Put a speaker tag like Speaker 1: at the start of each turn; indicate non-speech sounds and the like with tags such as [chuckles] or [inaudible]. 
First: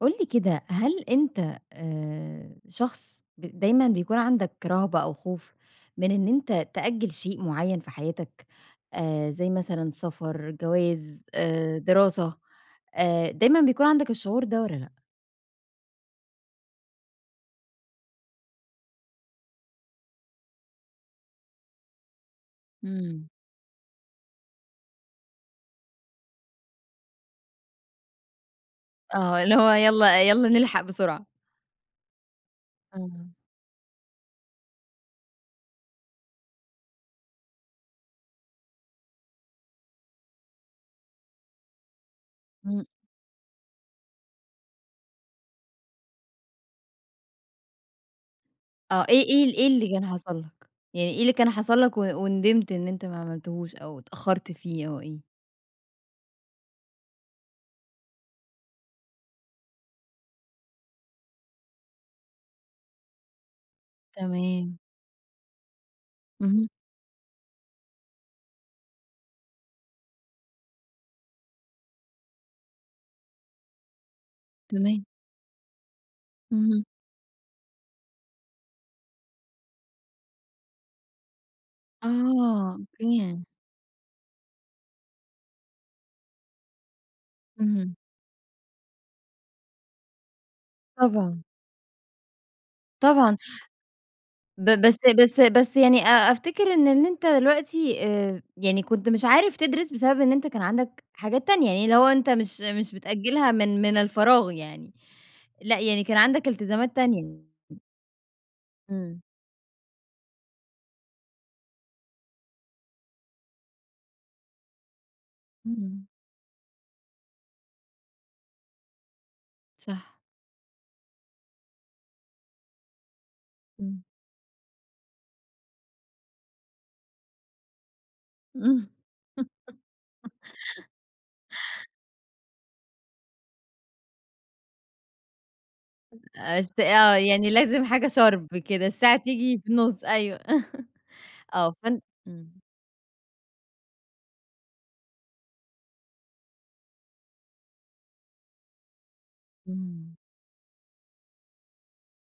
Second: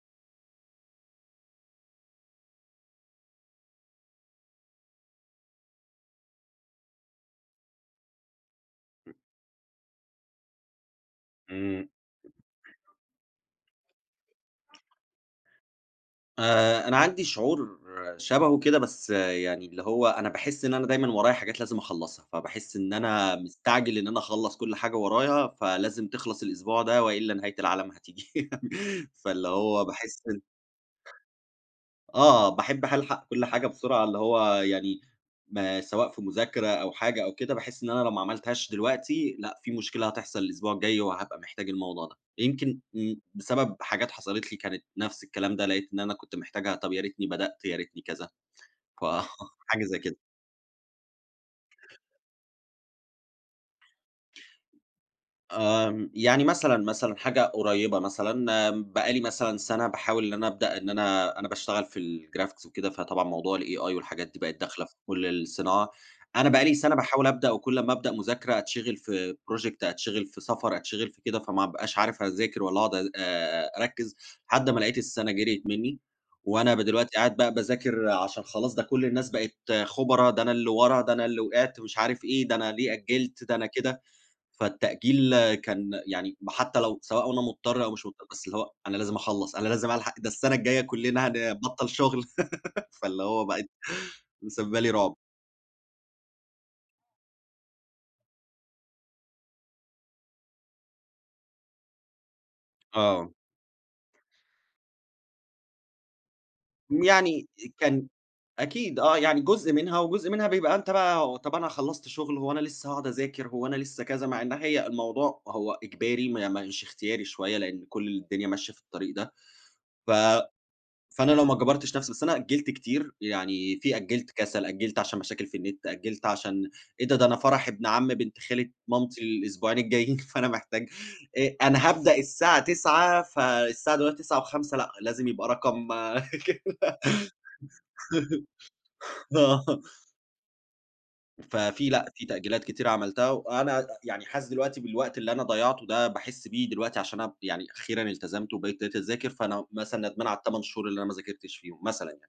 Speaker 1: قُل لي كده، هل أنت آآ شخص ب دايمًا بيكون عندك رهبة أو خوف من إن أنت تأجّل شيء معيّن في حياتك
Speaker 2: [unintelligible]
Speaker 1: آآ زي مثلًا سَفَر، جَواز، آآ
Speaker 2: إمم.
Speaker 1: دراسة، آآ، دايمًا بيكون عندك الشعور ده والّا لأ؟
Speaker 2: آآ، أنا عندي شعور شَبهه كده، بس يعني اللي هو أنا باحِس إن أنا دايمًا ورايا حاجات لازم أخلّصها. فباحِس إن
Speaker 1: إمم.
Speaker 2: أنا مستعجل إن أنا أخلّص كل حاجة ورايا، فلازم تخلص الأسبوع ده وإلّا نهاية العالم هتيجي. [laughs]
Speaker 1: آه
Speaker 2: فاللي
Speaker 1: .اللي هو
Speaker 2: هو
Speaker 1: يالّا
Speaker 2: باحِس إن
Speaker 1: يالّا نلحق بسرعة.
Speaker 2: آه. باحب ح ألحق
Speaker 1: اهم.
Speaker 2: كل حاجة بسرعة اللي هو يعني ما سواء في مذاكرة أو حاجة أو كده، باحِس إن أنا لو ما عملتهاش دلوقتي، لأ، في مشكلة هتحصل الأسبوع الجاي وهابقى محتاج الموضوع ده. يمكن
Speaker 1: إمم.
Speaker 2: امم، بسبب حاجات حصلت لي كانت نفس الكلام ده، لقيت إن أنا كنت محتاجها، طب يا ريتني بدأت، يا ريتني كذا، ف
Speaker 1: آه. إيه إيه
Speaker 2: [chuckles]
Speaker 1: إيه
Speaker 2: حاجة
Speaker 1: اللي
Speaker 2: زي
Speaker 1: كان
Speaker 2: كده.
Speaker 1: حصل لك؟ يعني إيه اللي كان حصل لك و وندِمت إن أنت ما عملتهوش أو اتأخّرت فيه أو إيه؟
Speaker 2: آمم، يعني مثلًا، مثلًا حاجة قريّبة مثلًا، بقى لي مثلًا سَنة باحاول إن أنا أبدأ إن أنا أنا باشتغل في الgraphic وكده، فطبعًا موضوع الAI والحاجات دي بقت
Speaker 1: تمام.
Speaker 2: داخلة في كل الصناعة، أنا بقى
Speaker 1: اهم.
Speaker 2: لي سَنة باحاول أبدأ وكل أمّا أبدأ مذاكرة أتشِغل في project، أتشِغل في سَفَر، أتشِغل في كده، فما أبقاش عارف أذاكر والّا أقعد آآ أركِّز، لحد ما لقيت
Speaker 1: تمام.
Speaker 2: السَنة جرْيت منّي وأنا ب
Speaker 1: اهم.
Speaker 2: دلوقتي قاعد بقى باذاكر عشان خلاص، ده كل الناس بقت خُبرا، ده أنا اللي ورا، ده أنا اللي وقعت مش عارف إيه، ده
Speaker 1: آه،
Speaker 2: أنا ليه
Speaker 1: أوكي، يعني
Speaker 2: أجِّلت؟ ده أنا كده. فالتأجيل كان يعني م حتّى لو سواء وأنا مضطر أو
Speaker 1: اهم.
Speaker 2: مش مضطر، بس اللي هو أنا لازم أخلّص، أنا لازم ألحق، ده السَنة الجايّة كُلّنا
Speaker 1: طبعًا.
Speaker 2: هنبطّل شُغل. [laughs] فاللي
Speaker 1: طبعًا.
Speaker 2: هو بقت
Speaker 1: ب
Speaker 2: مسبِّبة لي
Speaker 1: بس
Speaker 2: رُعب.
Speaker 1: بس بس يعني أ أفتِكر إن إن أنت دلوقتي آآ، يعني كنت مش عارف تدرِس بسبب إن أنت كان عندك حاجات تانية، يعني اللي هو أنت مش مش
Speaker 2: آه.
Speaker 1: بتأجِّلها من من الفراغ يعني، لأ، يعني كان عندك التزامات تانية.
Speaker 2: يعني
Speaker 1: [unintelligible]
Speaker 2: كان أكيد آه،
Speaker 1: إمم.
Speaker 2: يعني جزء منها وجزء منها بيبقى أنت بقى طب أنا خلّصت شُغل هو أنا لسّه هاقعد أذاكر، هو أنا لسّه كذا، مع إن هي الموضوع هو
Speaker 1: إمم.
Speaker 2: إجباري ما مش اختياري شوية، لإن كل الدنيا ماشية في الطريق ده، ف
Speaker 1: صح.
Speaker 2: فأنا لو ما جبرتش نفسي بس أنا أجِّلت كتير، يعني في
Speaker 1: إمم.
Speaker 2: أجِّلت كَسَل، أجِّلت عشان مشاكل في النِت، أجِّلت عشان إيه ده؟ ده أنا فرح ابن عمّي بنت خالة
Speaker 1: إمم.
Speaker 2: مامتي الأسبوعين الجايين،
Speaker 1: [chuckles]
Speaker 2: فأنا محتاج آآ، أنا هابدأ الساعة 21:00، فالساعة دلوقتي 21:05 لأ، لازم يبقى رقم
Speaker 1: است آه. يعني لازم حاجة
Speaker 2: [giggles]
Speaker 1: sharp كده، الساعة تيجي
Speaker 2: آه.
Speaker 1: في النُص، أيوه. [chuckles] آه.
Speaker 2: ففيه
Speaker 1: فأن
Speaker 2: لأ، في
Speaker 1: إمم.
Speaker 2: تأجيلات كتيرة عملتها وأنا ع يعني حاسس دلوقتي بالوقت اللي أنا ضيّعته ده باحِس بيه دلوقتي عشان أب يعني أخيرًا التزمت وبقيت دلوقتي أذاكر، فأنا مثلًا
Speaker 1: إمم.
Speaker 2: ندمان على ال8 شهور اللي أنا ما ذاكرتش فيهم، مثلًا يعني.